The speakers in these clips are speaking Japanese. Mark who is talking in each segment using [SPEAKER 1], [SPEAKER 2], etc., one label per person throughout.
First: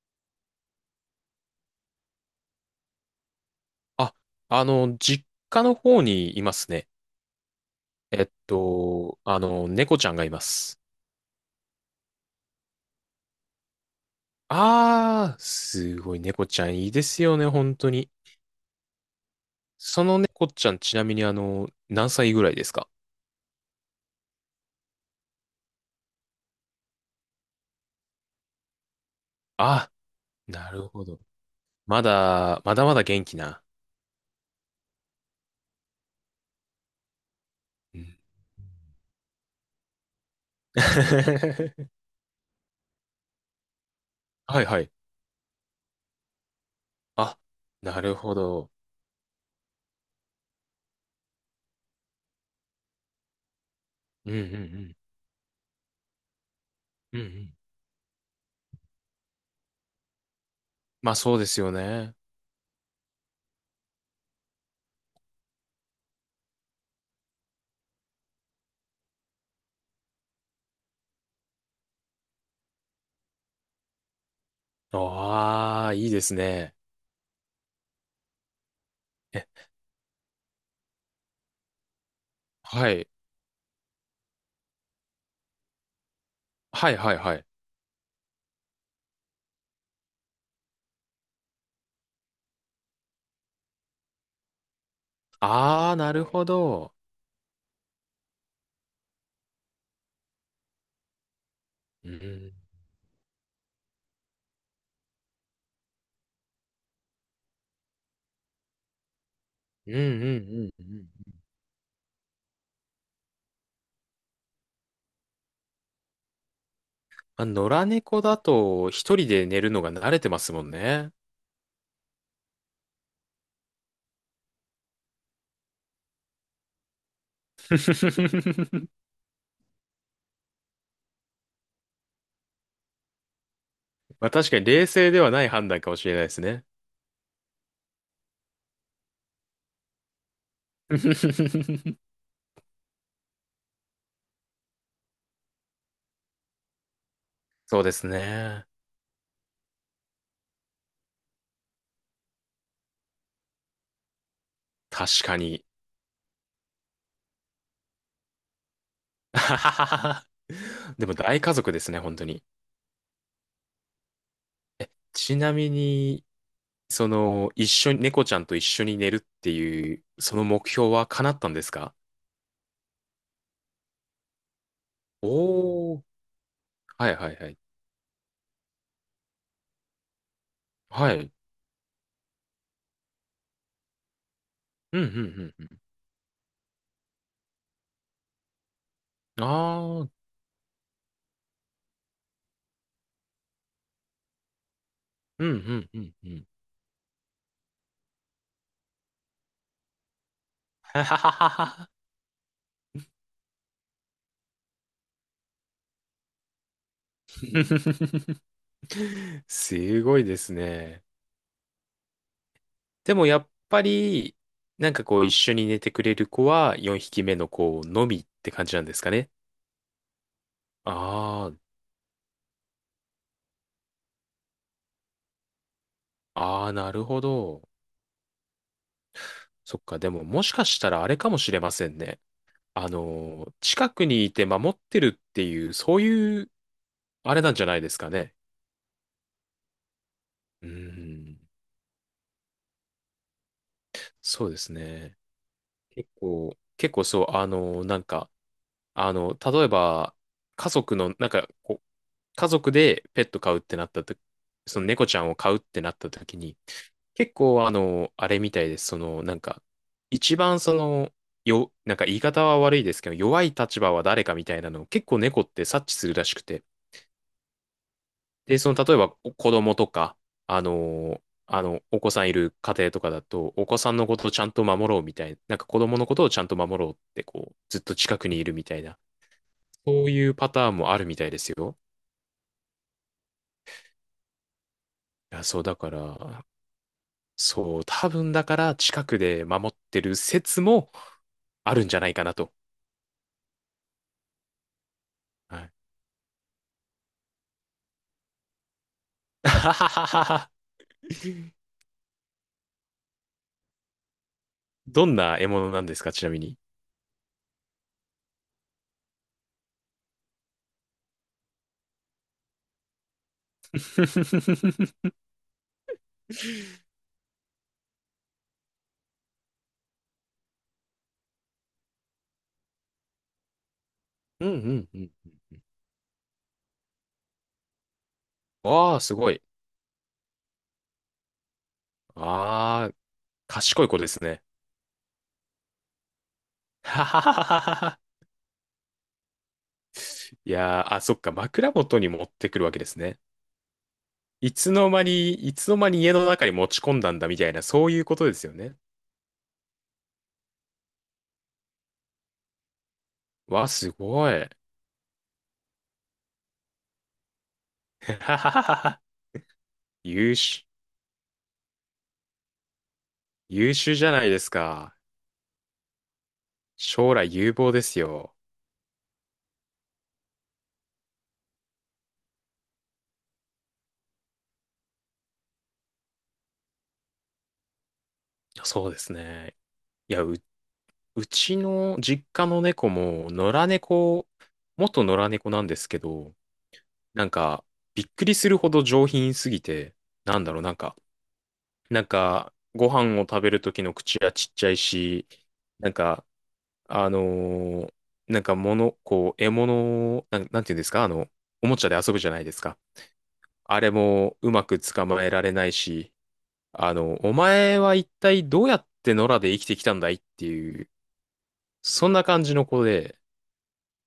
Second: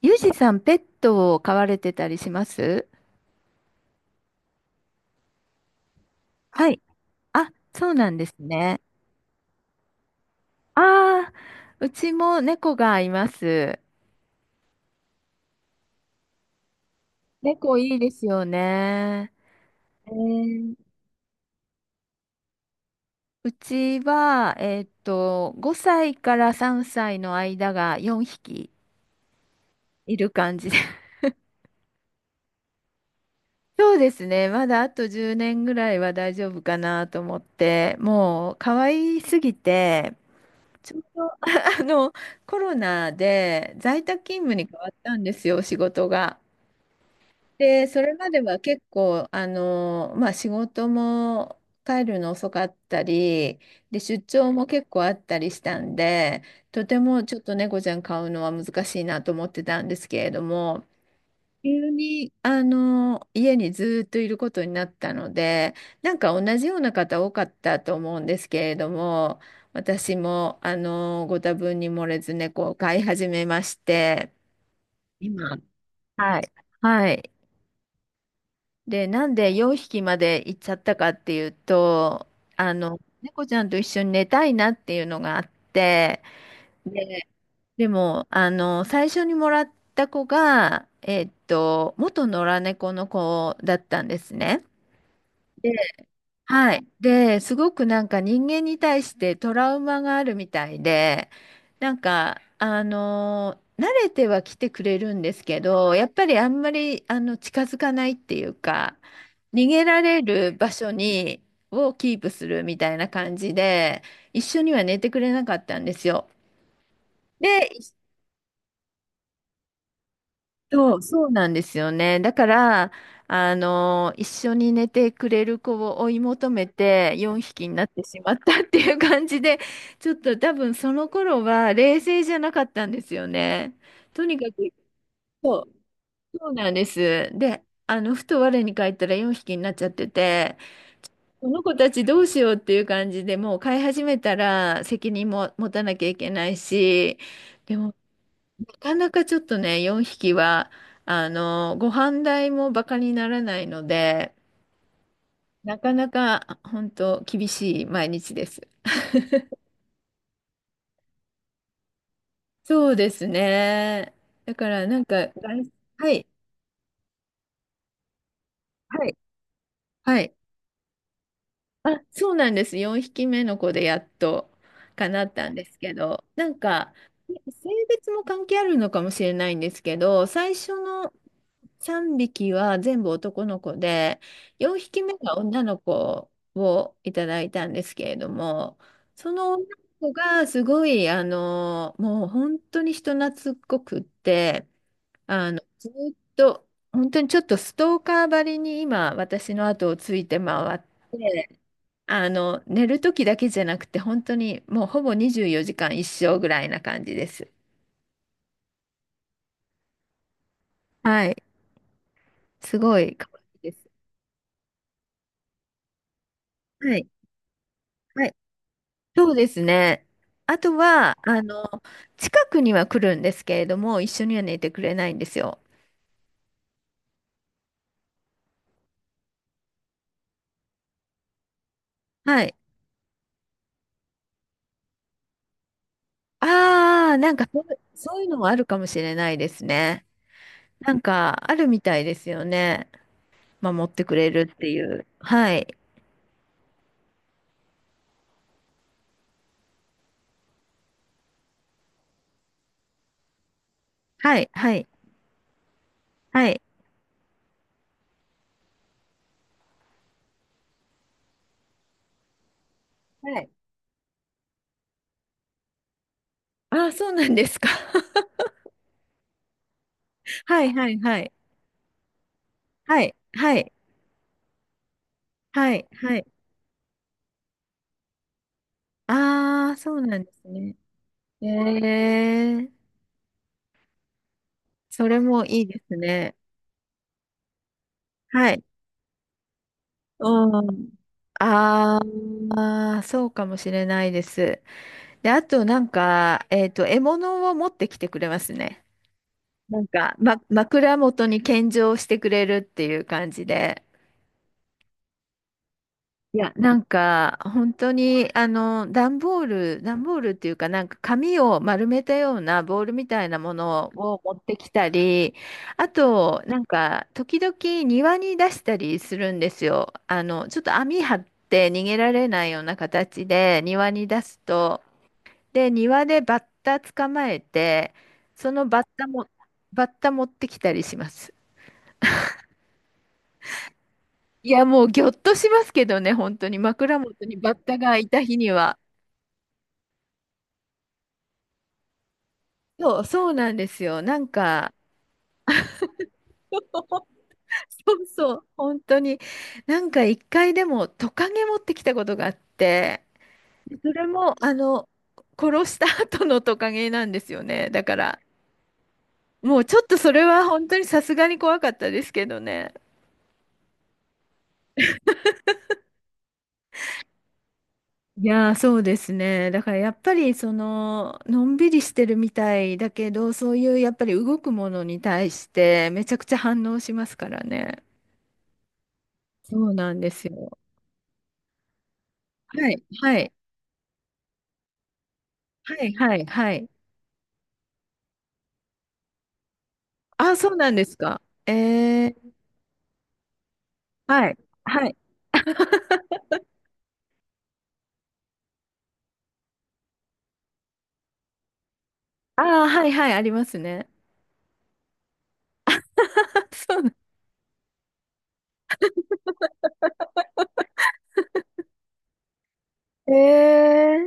[SPEAKER 1] ユージさん、ペットを飼われてたりします？
[SPEAKER 2] あ、実家の方にいま
[SPEAKER 1] は
[SPEAKER 2] す
[SPEAKER 1] い。
[SPEAKER 2] ね。
[SPEAKER 1] あ、そうなんですね。
[SPEAKER 2] 猫ちゃんがいます。
[SPEAKER 1] ああ、うちも猫がいます。
[SPEAKER 2] あー、すごい猫ちゃんいいですよね、本
[SPEAKER 1] 猫
[SPEAKER 2] 当
[SPEAKER 1] いいで
[SPEAKER 2] に。
[SPEAKER 1] すよね。
[SPEAKER 2] そ
[SPEAKER 1] え
[SPEAKER 2] の猫ちゃ
[SPEAKER 1] ー、
[SPEAKER 2] ん、ちなみに何歳ぐらいですか？
[SPEAKER 1] うちは、5歳から3歳の間が4匹
[SPEAKER 2] あ、
[SPEAKER 1] いる感じ
[SPEAKER 2] な
[SPEAKER 1] で。
[SPEAKER 2] るほど。まだまだ元気な。
[SPEAKER 1] そうですね。まだあと10年ぐらいは大丈夫かなと思って、
[SPEAKER 2] うん。
[SPEAKER 1] もう可愛すぎて、ちょっあ の、コロナで在宅勤務
[SPEAKER 2] はい
[SPEAKER 1] に変
[SPEAKER 2] は
[SPEAKER 1] わ
[SPEAKER 2] い。
[SPEAKER 1] ったんですよ、仕事が。
[SPEAKER 2] あ、
[SPEAKER 1] で、
[SPEAKER 2] な
[SPEAKER 1] それ
[SPEAKER 2] る
[SPEAKER 1] ま
[SPEAKER 2] ほ
[SPEAKER 1] では
[SPEAKER 2] ど。
[SPEAKER 1] 結構、仕事も帰るの遅かったり、で、出
[SPEAKER 2] うんう
[SPEAKER 1] 張も結
[SPEAKER 2] ん
[SPEAKER 1] 構あったりしたんで、とて
[SPEAKER 2] うん。
[SPEAKER 1] も
[SPEAKER 2] うんう
[SPEAKER 1] ちょっ
[SPEAKER 2] ん。
[SPEAKER 1] と猫ちゃん飼うのは難しいなと思ってたんですけれども、
[SPEAKER 2] まあそうですよ
[SPEAKER 1] 急
[SPEAKER 2] ね。
[SPEAKER 1] に、家にずっといることになったので、なんか同じような方多かったと思うんですけれども、私も、ご多分に漏れず猫を飼い始めまして、今、
[SPEAKER 2] ああ、いいです
[SPEAKER 1] はい。
[SPEAKER 2] ね。
[SPEAKER 1] はい。で、なん
[SPEAKER 2] え、
[SPEAKER 1] で4匹まで行っちゃったかっていうと、
[SPEAKER 2] はい。
[SPEAKER 1] 猫ちゃんと一緒に寝たいなっていうのがあって、
[SPEAKER 2] はいはい
[SPEAKER 1] で
[SPEAKER 2] はい。
[SPEAKER 1] でも、最初にもらった子が、元野良猫の子だったんですね。で、
[SPEAKER 2] ああ、なるほ
[SPEAKER 1] はい。
[SPEAKER 2] ど。
[SPEAKER 1] で、すごくなんか人間に対してトラウマがあるみたいで、なん
[SPEAKER 2] う
[SPEAKER 1] か、
[SPEAKER 2] ん。
[SPEAKER 1] 慣れては来てくれるんですけど、やっぱりあんまり、近づかないっていうか、逃げ
[SPEAKER 2] うんう
[SPEAKER 1] られる場
[SPEAKER 2] んうんう
[SPEAKER 1] 所
[SPEAKER 2] ん。
[SPEAKER 1] に、をキープするみたいな感じで、一緒には寝てくれなかったんですよ。
[SPEAKER 2] まあ、野良
[SPEAKER 1] で
[SPEAKER 2] 猫だと一人で寝るのが慣れてますもん
[SPEAKER 1] そう、
[SPEAKER 2] ね。
[SPEAKER 1] そうなんですよね。だから、一緒に寝てくれる子を追い求めて4匹になってしまったって いう感じで、ちょっと多分その頃は冷静じゃなかったんですよね。と
[SPEAKER 2] まあ
[SPEAKER 1] にか
[SPEAKER 2] 確かに
[SPEAKER 1] く、
[SPEAKER 2] 冷静ではない
[SPEAKER 1] そ
[SPEAKER 2] 判断かもしれないで
[SPEAKER 1] う、
[SPEAKER 2] す
[SPEAKER 1] そう
[SPEAKER 2] ね。
[SPEAKER 1] なんです。で、ふと我に返ったら4匹になっちゃってて、この子た ちどうしようっていう感じでもう飼い始めたら責任も持たなきゃいけないし、で
[SPEAKER 2] そうで
[SPEAKER 1] も
[SPEAKER 2] す
[SPEAKER 1] な
[SPEAKER 2] ね。
[SPEAKER 1] かなかちょっとね、4匹は、ご飯代もバカにならないので、
[SPEAKER 2] 確かに。
[SPEAKER 1] なかなか本当厳しい毎日です。
[SPEAKER 2] でも大家族ですね、本当に。
[SPEAKER 1] そうですね。だからなんか、
[SPEAKER 2] ちなみ
[SPEAKER 1] は
[SPEAKER 2] に、
[SPEAKER 1] い、
[SPEAKER 2] その、一緒に、猫ちゃんと一緒に
[SPEAKER 1] は
[SPEAKER 2] 寝
[SPEAKER 1] い、
[SPEAKER 2] るっていう、
[SPEAKER 1] はい。
[SPEAKER 2] その目標は叶ったんですか？
[SPEAKER 1] あ、そうなんです。4匹目の子でやっと叶ったんですけ
[SPEAKER 2] おー。
[SPEAKER 1] ど、なんか、
[SPEAKER 2] はいはいはい。
[SPEAKER 1] 性別も関係あるのかもしれないんですけど、最初の
[SPEAKER 2] はい。
[SPEAKER 1] 3匹は全部男の子で、4
[SPEAKER 2] う
[SPEAKER 1] 匹
[SPEAKER 2] んう
[SPEAKER 1] 目が
[SPEAKER 2] ん
[SPEAKER 1] 女
[SPEAKER 2] うん
[SPEAKER 1] の子をいただいたんですけれども、そ
[SPEAKER 2] うん。
[SPEAKER 1] の女
[SPEAKER 2] あー。
[SPEAKER 1] の子がすごい、もう本当に人懐っこくって、
[SPEAKER 2] うんう
[SPEAKER 1] ず
[SPEAKER 2] んうん
[SPEAKER 1] っ
[SPEAKER 2] うん。
[SPEAKER 1] と、本当にちょっとストーカーばりに今、私の後をついて回っ
[SPEAKER 2] ははは
[SPEAKER 1] て、
[SPEAKER 2] は。
[SPEAKER 1] 寝る時だけじゃなくて、本当にもうほぼ24時間一生ぐらいな感じです。
[SPEAKER 2] すごいですね。
[SPEAKER 1] はい。すご
[SPEAKER 2] で
[SPEAKER 1] い
[SPEAKER 2] も
[SPEAKER 1] 可
[SPEAKER 2] や
[SPEAKER 1] 愛
[SPEAKER 2] っ
[SPEAKER 1] いで
[SPEAKER 2] ぱ
[SPEAKER 1] す。
[SPEAKER 2] り、なんかこう一緒に寝てくれる子は
[SPEAKER 1] は
[SPEAKER 2] 4
[SPEAKER 1] い。
[SPEAKER 2] 匹目の子のみ
[SPEAKER 1] は
[SPEAKER 2] っ
[SPEAKER 1] い。
[SPEAKER 2] て感じなんですかね。
[SPEAKER 1] そうですね。あとは、
[SPEAKER 2] あ
[SPEAKER 1] 近くには来るんですけれども、一緒には寝てくれないんですよ。
[SPEAKER 2] あ、ああ、なるほど。そっか、でももしかしたらあれかもしれませんね。
[SPEAKER 1] はい。
[SPEAKER 2] あのー、近くにいて守ってるっていう、そういう、
[SPEAKER 1] ああ、な
[SPEAKER 2] あ
[SPEAKER 1] ん
[SPEAKER 2] れ
[SPEAKER 1] か
[SPEAKER 2] なん
[SPEAKER 1] そ
[SPEAKER 2] じ
[SPEAKER 1] う、
[SPEAKER 2] ゃないですか
[SPEAKER 1] そういう
[SPEAKER 2] ね。
[SPEAKER 1] のもあるかもしれないですね。
[SPEAKER 2] うー
[SPEAKER 1] なんか、
[SPEAKER 2] ん、
[SPEAKER 1] あるみたいですよね。守ってくれ
[SPEAKER 2] そ
[SPEAKER 1] る
[SPEAKER 2] う
[SPEAKER 1] っ
[SPEAKER 2] で
[SPEAKER 1] て
[SPEAKER 2] す
[SPEAKER 1] いう。
[SPEAKER 2] ね。
[SPEAKER 1] はい。
[SPEAKER 2] 結構そう、例えば、家族の、なんか、こう家族でペット飼うってなったと、
[SPEAKER 1] はい、は
[SPEAKER 2] そ
[SPEAKER 1] い、
[SPEAKER 2] の猫ちゃんを飼うってなった時
[SPEAKER 1] は
[SPEAKER 2] に、
[SPEAKER 1] い。
[SPEAKER 2] 結構あの、あれみたいです。一番その、よ、なんか言い方は悪いですけど、
[SPEAKER 1] は
[SPEAKER 2] 弱
[SPEAKER 1] い。
[SPEAKER 2] い立場は誰かみたいなのを結構猫って察知するらしくて。
[SPEAKER 1] ああ、そうなんですか？
[SPEAKER 2] で、その、例えばお子供とか、
[SPEAKER 1] はい、はい、はい。
[SPEAKER 2] お子さんいる家庭と
[SPEAKER 1] は
[SPEAKER 2] か
[SPEAKER 1] い、
[SPEAKER 2] だと、
[SPEAKER 1] は
[SPEAKER 2] お
[SPEAKER 1] い、
[SPEAKER 2] 子さんのことをちゃんと守ろうみたいな、なんか
[SPEAKER 1] は
[SPEAKER 2] 子
[SPEAKER 1] い、
[SPEAKER 2] 供のこ
[SPEAKER 1] は
[SPEAKER 2] と
[SPEAKER 1] い。
[SPEAKER 2] をちゃんと守ろうって、こう、ずっと近くにいるみたいな、
[SPEAKER 1] ああ、そう
[SPEAKER 2] そう
[SPEAKER 1] なん
[SPEAKER 2] い
[SPEAKER 1] で
[SPEAKER 2] う
[SPEAKER 1] す
[SPEAKER 2] パター
[SPEAKER 1] ね。
[SPEAKER 2] ンもあるみたいで
[SPEAKER 1] え
[SPEAKER 2] すよ。
[SPEAKER 1] え、それ
[SPEAKER 2] い
[SPEAKER 1] も
[SPEAKER 2] や、そ
[SPEAKER 1] い
[SPEAKER 2] う、
[SPEAKER 1] い
[SPEAKER 2] だ
[SPEAKER 1] で
[SPEAKER 2] か
[SPEAKER 1] すね。
[SPEAKER 2] ら、そう、多分だ
[SPEAKER 1] は
[SPEAKER 2] か
[SPEAKER 1] い。
[SPEAKER 2] ら近くで守ってる説
[SPEAKER 1] う
[SPEAKER 2] も
[SPEAKER 1] ん。
[SPEAKER 2] あるんじ
[SPEAKER 1] あ
[SPEAKER 2] ゃないかなと。
[SPEAKER 1] あ、そうかもしれないです。で、あ
[SPEAKER 2] は
[SPEAKER 1] と
[SPEAKER 2] い。
[SPEAKER 1] なんか、獲物を持ってきてくれますね。
[SPEAKER 2] あは
[SPEAKER 1] なん
[SPEAKER 2] は
[SPEAKER 1] か、
[SPEAKER 2] はは。
[SPEAKER 1] 枕元に献上してくれるっていう感じで。
[SPEAKER 2] どんな獲物なんですか、ちな
[SPEAKER 1] い
[SPEAKER 2] み
[SPEAKER 1] や、
[SPEAKER 2] に。
[SPEAKER 1] なんか、本当に、段ボールっていうか、なんか紙を丸めたようなボールみたいなものを持ってきた り、あと、なんか、時々庭に出したりするんですよ。ちょっと網張って逃げられないような形で庭に出す
[SPEAKER 2] うん
[SPEAKER 1] と、
[SPEAKER 2] うんうん。
[SPEAKER 1] で、庭でバッタ捕まえて、そのバッ
[SPEAKER 2] わあ、
[SPEAKER 1] タ
[SPEAKER 2] す
[SPEAKER 1] も、
[SPEAKER 2] ごい。
[SPEAKER 1] バッタ持ってきたりします。
[SPEAKER 2] ああ、賢い子ですね。
[SPEAKER 1] いや、もうぎょっとしますけどね、本当に 枕
[SPEAKER 2] はは
[SPEAKER 1] 元
[SPEAKER 2] は
[SPEAKER 1] にバッ
[SPEAKER 2] は
[SPEAKER 1] タが
[SPEAKER 2] は。
[SPEAKER 1] いた日には。
[SPEAKER 2] いやー、あ、そっか、枕元に持ってくるわけです
[SPEAKER 1] そう、
[SPEAKER 2] ね。
[SPEAKER 1] そうなんですよ。なん
[SPEAKER 2] いつ
[SPEAKER 1] か、
[SPEAKER 2] の間に、いつの間に家の中に持ち込んだんだみたいな、そういうことで
[SPEAKER 1] そう、
[SPEAKER 2] すよね。
[SPEAKER 1] 本当に、なんか一回でもトカゲ持ってきたことがあって、
[SPEAKER 2] わあ、す
[SPEAKER 1] それ
[SPEAKER 2] ご
[SPEAKER 1] も、
[SPEAKER 2] い。
[SPEAKER 1] 殺した 後のトカゲなんですよね。だから、
[SPEAKER 2] はははは。
[SPEAKER 1] もうちょっとそれ
[SPEAKER 2] 優
[SPEAKER 1] は
[SPEAKER 2] 秀、
[SPEAKER 1] 本当にさすがに怖かったですけどね。
[SPEAKER 2] 優秀じゃないですか。将来有望です
[SPEAKER 1] い
[SPEAKER 2] よ。
[SPEAKER 1] やー、そうですね。だからやっぱり、のんびりしてるみたいだけど、そういうやっぱり動くものに対して、めちゃくちゃ反応しますからね。
[SPEAKER 2] そうですね。
[SPEAKER 1] そうなんで
[SPEAKER 2] いや、
[SPEAKER 1] す
[SPEAKER 2] う、
[SPEAKER 1] よ。
[SPEAKER 2] うちの実家の
[SPEAKER 1] はい、
[SPEAKER 2] 猫
[SPEAKER 1] は
[SPEAKER 2] も、
[SPEAKER 1] い、
[SPEAKER 2] 野良猫、元野良猫なん
[SPEAKER 1] は
[SPEAKER 2] です
[SPEAKER 1] い、
[SPEAKER 2] け
[SPEAKER 1] はい、
[SPEAKER 2] ど、
[SPEAKER 1] はい。
[SPEAKER 2] なんか、びっくりするほど上品すぎて、
[SPEAKER 1] あ、
[SPEAKER 2] なん
[SPEAKER 1] そ
[SPEAKER 2] だ
[SPEAKER 1] う
[SPEAKER 2] ろう、
[SPEAKER 1] な
[SPEAKER 2] な
[SPEAKER 1] ん
[SPEAKER 2] ん
[SPEAKER 1] です
[SPEAKER 2] か、
[SPEAKER 1] か？ええ。
[SPEAKER 2] ご飯を食べる時の口
[SPEAKER 1] は
[SPEAKER 2] は
[SPEAKER 1] い。
[SPEAKER 2] ちっちゃい
[SPEAKER 1] はい。
[SPEAKER 2] し、なんか、あのーなんか物、こう、獲物を、なん、なんていうんですか、あの、おもちゃで遊ぶじゃな
[SPEAKER 1] あ
[SPEAKER 2] いです
[SPEAKER 1] あ、
[SPEAKER 2] か。
[SPEAKER 1] はいはい、あります
[SPEAKER 2] あ
[SPEAKER 1] ね。
[SPEAKER 2] れもうまく捕まえられないし、
[SPEAKER 1] あそうな
[SPEAKER 2] あ
[SPEAKER 1] ん
[SPEAKER 2] の、お前は一体どうやって野良で生きてきたんだいっていう、そんな感じの子で、
[SPEAKER 1] ええ。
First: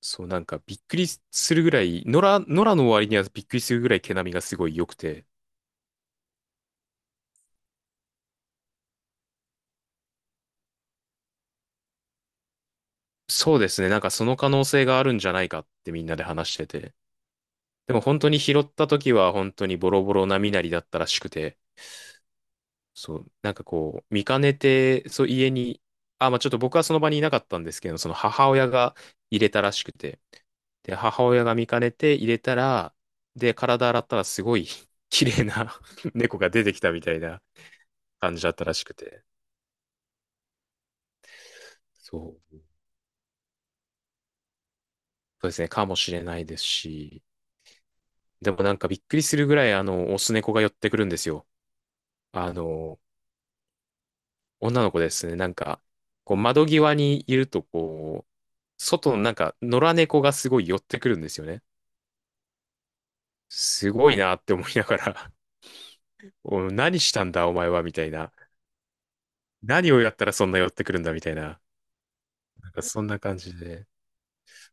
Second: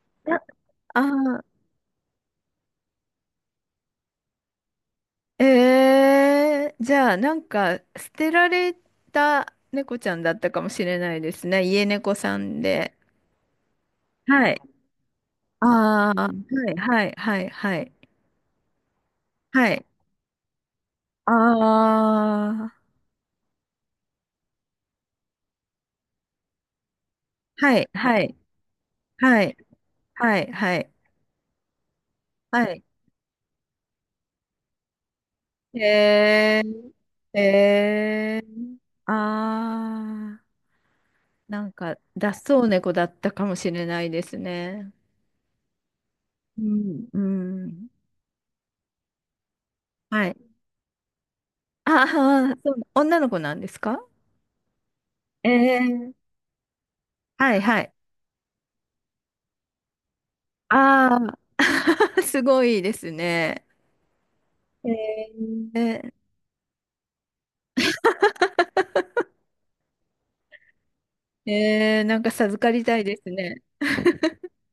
[SPEAKER 2] そうな
[SPEAKER 1] な
[SPEAKER 2] んかびっく
[SPEAKER 1] あ
[SPEAKER 2] り
[SPEAKER 1] ー、
[SPEAKER 2] するぐらい、野良の割にはびっくりするぐらい毛並みがすごい良くて、
[SPEAKER 1] ええ、じゃあ、なんか、捨てられた猫ちゃんだったかもしれないですね。家猫さんで。
[SPEAKER 2] そうですね、なんかその可
[SPEAKER 1] はい。
[SPEAKER 2] 能性があるんじゃないかってみん
[SPEAKER 1] あ
[SPEAKER 2] なで
[SPEAKER 1] あ、は
[SPEAKER 2] 話して
[SPEAKER 1] い
[SPEAKER 2] て、
[SPEAKER 1] はいはいはい。
[SPEAKER 2] でも本当に拾った時は本当
[SPEAKER 1] は
[SPEAKER 2] に
[SPEAKER 1] い。
[SPEAKER 2] ボロボロな身なりだったらしくて、
[SPEAKER 1] ああ、
[SPEAKER 2] そう、なんかこう、見かねて、そう、家に、あ、まあちょっと僕はその場にいなかったんで
[SPEAKER 1] は
[SPEAKER 2] す
[SPEAKER 1] い
[SPEAKER 2] けど、その
[SPEAKER 1] はい
[SPEAKER 2] 母親が入
[SPEAKER 1] は
[SPEAKER 2] れ
[SPEAKER 1] い
[SPEAKER 2] たらしくて、
[SPEAKER 1] はいはい。
[SPEAKER 2] で、母親が見かねて入れた
[SPEAKER 1] はい。
[SPEAKER 2] ら、で、体洗ったらすごい 綺麗な 猫が
[SPEAKER 1] え
[SPEAKER 2] 出てきたみたい
[SPEAKER 1] え。
[SPEAKER 2] な
[SPEAKER 1] え
[SPEAKER 2] 感じ
[SPEAKER 1] え。
[SPEAKER 2] だったらしくて、
[SPEAKER 1] ああー。なんか、
[SPEAKER 2] そ
[SPEAKER 1] 脱
[SPEAKER 2] う、
[SPEAKER 1] 走猫だったかもしれないですね。
[SPEAKER 2] そうですね、かもしれないで
[SPEAKER 1] う
[SPEAKER 2] す
[SPEAKER 1] ん、う
[SPEAKER 2] し、
[SPEAKER 1] ん。
[SPEAKER 2] でもなんかびっくりするぐらい、あの、オ
[SPEAKER 1] は
[SPEAKER 2] ス
[SPEAKER 1] い。
[SPEAKER 2] 猫が寄ってくるんですよ。
[SPEAKER 1] ああ、
[SPEAKER 2] あ
[SPEAKER 1] そう、
[SPEAKER 2] の
[SPEAKER 1] 女の子なんですか？
[SPEAKER 2] 女の子ですね。なんか、
[SPEAKER 1] ええ。
[SPEAKER 2] こう窓際にいる
[SPEAKER 1] はい
[SPEAKER 2] と、
[SPEAKER 1] はい。
[SPEAKER 2] こう、外のなんか野良猫がすごい寄ってくる
[SPEAKER 1] あ
[SPEAKER 2] んですよ
[SPEAKER 1] あ、
[SPEAKER 2] ね。
[SPEAKER 1] すごいですね。
[SPEAKER 2] すごいなって思いな
[SPEAKER 1] え
[SPEAKER 2] がら、
[SPEAKER 1] え、
[SPEAKER 2] お、何したんだお前はみたいな。何をやったらそんな寄ってくるんだみたいな。
[SPEAKER 1] ええ、なんか授
[SPEAKER 2] な
[SPEAKER 1] か
[SPEAKER 2] んか
[SPEAKER 1] りた
[SPEAKER 2] そ
[SPEAKER 1] い
[SPEAKER 2] ん
[SPEAKER 1] で
[SPEAKER 2] な
[SPEAKER 1] す
[SPEAKER 2] 感じ
[SPEAKER 1] ね。
[SPEAKER 2] で。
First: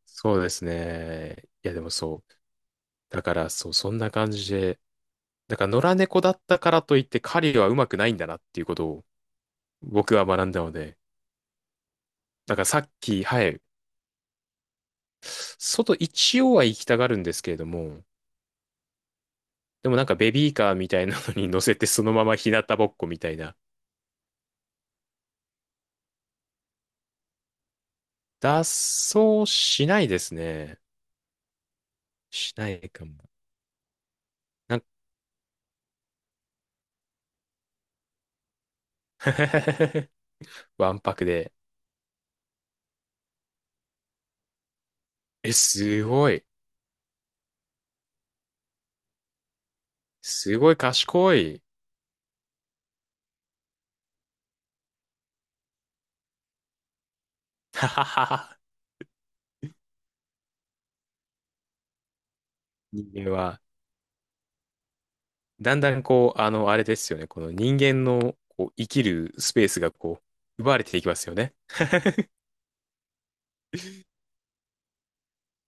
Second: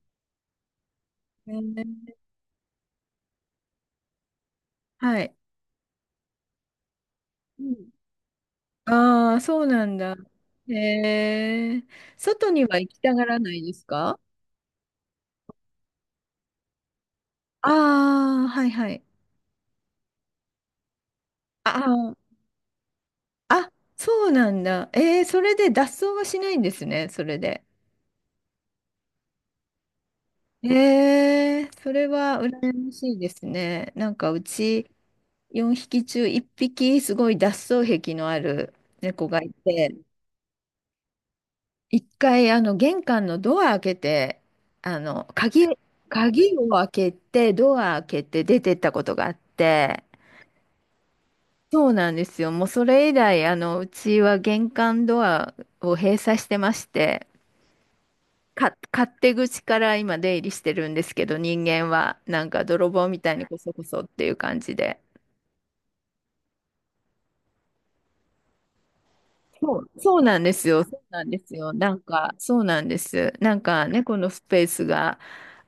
[SPEAKER 2] そうですね。
[SPEAKER 1] え
[SPEAKER 2] いやで
[SPEAKER 1] え。
[SPEAKER 2] もそう。だからそう、そんな感じで。
[SPEAKER 1] はい。
[SPEAKER 2] だから野良猫だったからといって狩りはうまくないんだなっていうことを
[SPEAKER 1] ああ、そうなん
[SPEAKER 2] 僕
[SPEAKER 1] だ。
[SPEAKER 2] は学んだの
[SPEAKER 1] え
[SPEAKER 2] で。
[SPEAKER 1] え、外
[SPEAKER 2] だか
[SPEAKER 1] に
[SPEAKER 2] ら
[SPEAKER 1] は
[SPEAKER 2] さっ
[SPEAKER 1] 行きた
[SPEAKER 2] き、
[SPEAKER 1] がら
[SPEAKER 2] は
[SPEAKER 1] な
[SPEAKER 2] い。
[SPEAKER 1] いですか？
[SPEAKER 2] 外一応は行きたがるんですけれども、
[SPEAKER 1] ああー、はいはい。
[SPEAKER 2] でもなんかベビーカーみたいなのに乗せてその
[SPEAKER 1] あ、
[SPEAKER 2] まま日向ぼっこみたいな。
[SPEAKER 1] あ、そうなんだ。えー、それで脱走はしないんですね、それで。
[SPEAKER 2] 脱走しないですね。
[SPEAKER 1] えー、それは
[SPEAKER 2] しな
[SPEAKER 1] 羨
[SPEAKER 2] い
[SPEAKER 1] ま
[SPEAKER 2] か
[SPEAKER 1] しい
[SPEAKER 2] も。
[SPEAKER 1] ですね。なんかう
[SPEAKER 2] なんか
[SPEAKER 1] ち4匹中1匹すごい脱走癖のある猫がいて、
[SPEAKER 2] わんぱくで。
[SPEAKER 1] 一回あの玄関のドア開けて、あの
[SPEAKER 2] え、
[SPEAKER 1] 鍵、
[SPEAKER 2] すごい。
[SPEAKER 1] 鍵を開けて、ドア開けて出てったことがあって、
[SPEAKER 2] すごい賢い。
[SPEAKER 1] そうなんですよ。もうそれ以来、うちは玄関ドアを閉鎖してまして、
[SPEAKER 2] はははは。
[SPEAKER 1] 勝手口から今出入りしてるんですけど、人間はなんか泥棒
[SPEAKER 2] 人
[SPEAKER 1] みた
[SPEAKER 2] 間
[SPEAKER 1] いにこ
[SPEAKER 2] は。
[SPEAKER 1] そこそっていう感じで。
[SPEAKER 2] だんだんこう、あの、あれですよね。この人間のこう生きるスペー
[SPEAKER 1] そ
[SPEAKER 2] ス
[SPEAKER 1] う、
[SPEAKER 2] が
[SPEAKER 1] そう
[SPEAKER 2] こ
[SPEAKER 1] なんで
[SPEAKER 2] う、
[SPEAKER 1] す
[SPEAKER 2] 奪わ
[SPEAKER 1] よ。
[SPEAKER 2] れ
[SPEAKER 1] そ
[SPEAKER 2] てい
[SPEAKER 1] う
[SPEAKER 2] きま
[SPEAKER 1] な
[SPEAKER 2] す
[SPEAKER 1] ん
[SPEAKER 2] よ
[SPEAKER 1] で
[SPEAKER 2] ね。
[SPEAKER 1] すよ。なんか、そうなんです。なんか猫のスペースが、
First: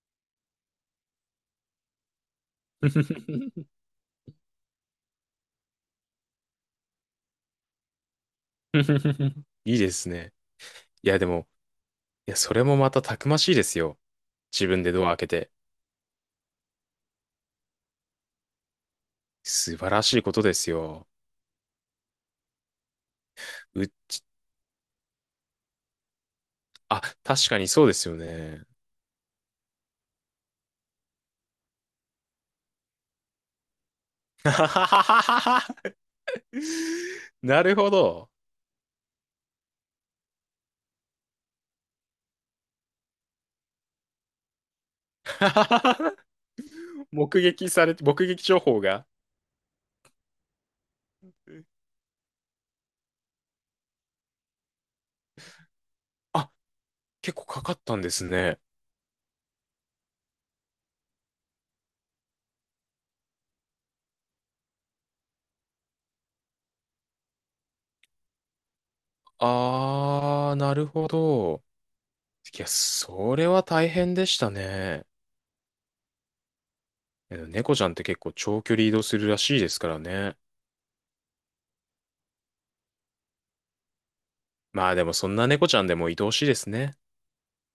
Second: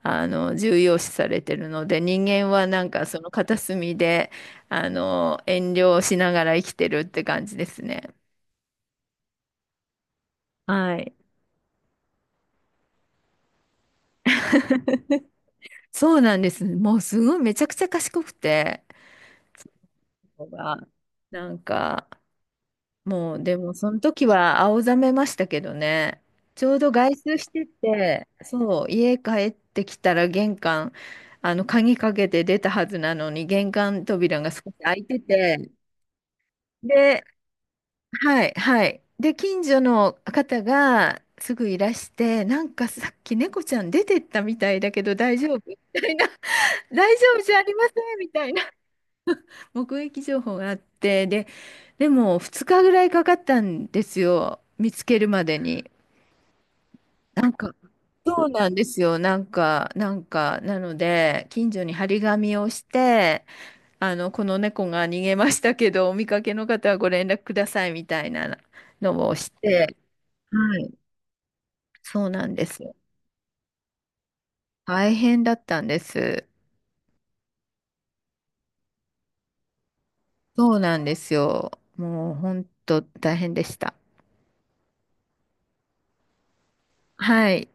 [SPEAKER 1] 重要視されてるので、人間はなんかその片隅で、遠慮しながら生きてるって感じですね。
[SPEAKER 2] いいですね。
[SPEAKER 1] は
[SPEAKER 2] い
[SPEAKER 1] い。
[SPEAKER 2] や、でも、いや、それもまたたくましいですよ。自分でドア開けて。
[SPEAKER 1] そうなんです。もうすごいめちゃくちゃ賢くて、
[SPEAKER 2] 素晴らしいこと
[SPEAKER 1] 猫
[SPEAKER 2] です
[SPEAKER 1] が
[SPEAKER 2] よ。
[SPEAKER 1] なんか、もう、でも、
[SPEAKER 2] う、
[SPEAKER 1] その時は青ざめましたけどね。ちょうど
[SPEAKER 2] あ、
[SPEAKER 1] 外出し
[SPEAKER 2] 確か
[SPEAKER 1] て
[SPEAKER 2] にそうですよ
[SPEAKER 1] て、
[SPEAKER 2] ね。
[SPEAKER 1] そう、家帰ってきたら玄関、鍵かけて出たはずなのに、玄関扉が少し開いてて、で、
[SPEAKER 2] なるほど。
[SPEAKER 1] はい、はい。で、近所の方がすぐいらして、なんかさっき猫ちゃん出てったみたいだけど大丈夫みたい な、大丈
[SPEAKER 2] 目
[SPEAKER 1] 夫じゃあ
[SPEAKER 2] 撃
[SPEAKER 1] りま
[SPEAKER 2] さ
[SPEAKER 1] せ
[SPEAKER 2] れて、
[SPEAKER 1] ん
[SPEAKER 2] 目
[SPEAKER 1] み
[SPEAKER 2] 撃
[SPEAKER 1] たい
[SPEAKER 2] 情
[SPEAKER 1] な。
[SPEAKER 2] 報が。
[SPEAKER 1] 目撃情報があって、で、でも2日ぐらいかかったんですよ、見つけるまでに。
[SPEAKER 2] あ、結構
[SPEAKER 1] なん
[SPEAKER 2] か
[SPEAKER 1] か、
[SPEAKER 2] かったんです
[SPEAKER 1] そう
[SPEAKER 2] ね。
[SPEAKER 1] なんですよ、なので、近所に張り紙をして、この猫が逃げましたけど、お見かけの方はご連絡くださいみたいなのをして、
[SPEAKER 2] あー、な
[SPEAKER 1] は
[SPEAKER 2] る
[SPEAKER 1] い、
[SPEAKER 2] ほど。
[SPEAKER 1] そうなん
[SPEAKER 2] い
[SPEAKER 1] で
[SPEAKER 2] や、
[SPEAKER 1] すよ。
[SPEAKER 2] それは大変でしたね。
[SPEAKER 1] 大変だったんです。
[SPEAKER 2] え猫ちゃんって結構長距離移動するらしいですからね。
[SPEAKER 1] そうなんですよ。もう、本当大変でした。
[SPEAKER 2] まあでもそんな猫ちゃんでも愛おしいですね。
[SPEAKER 1] はい。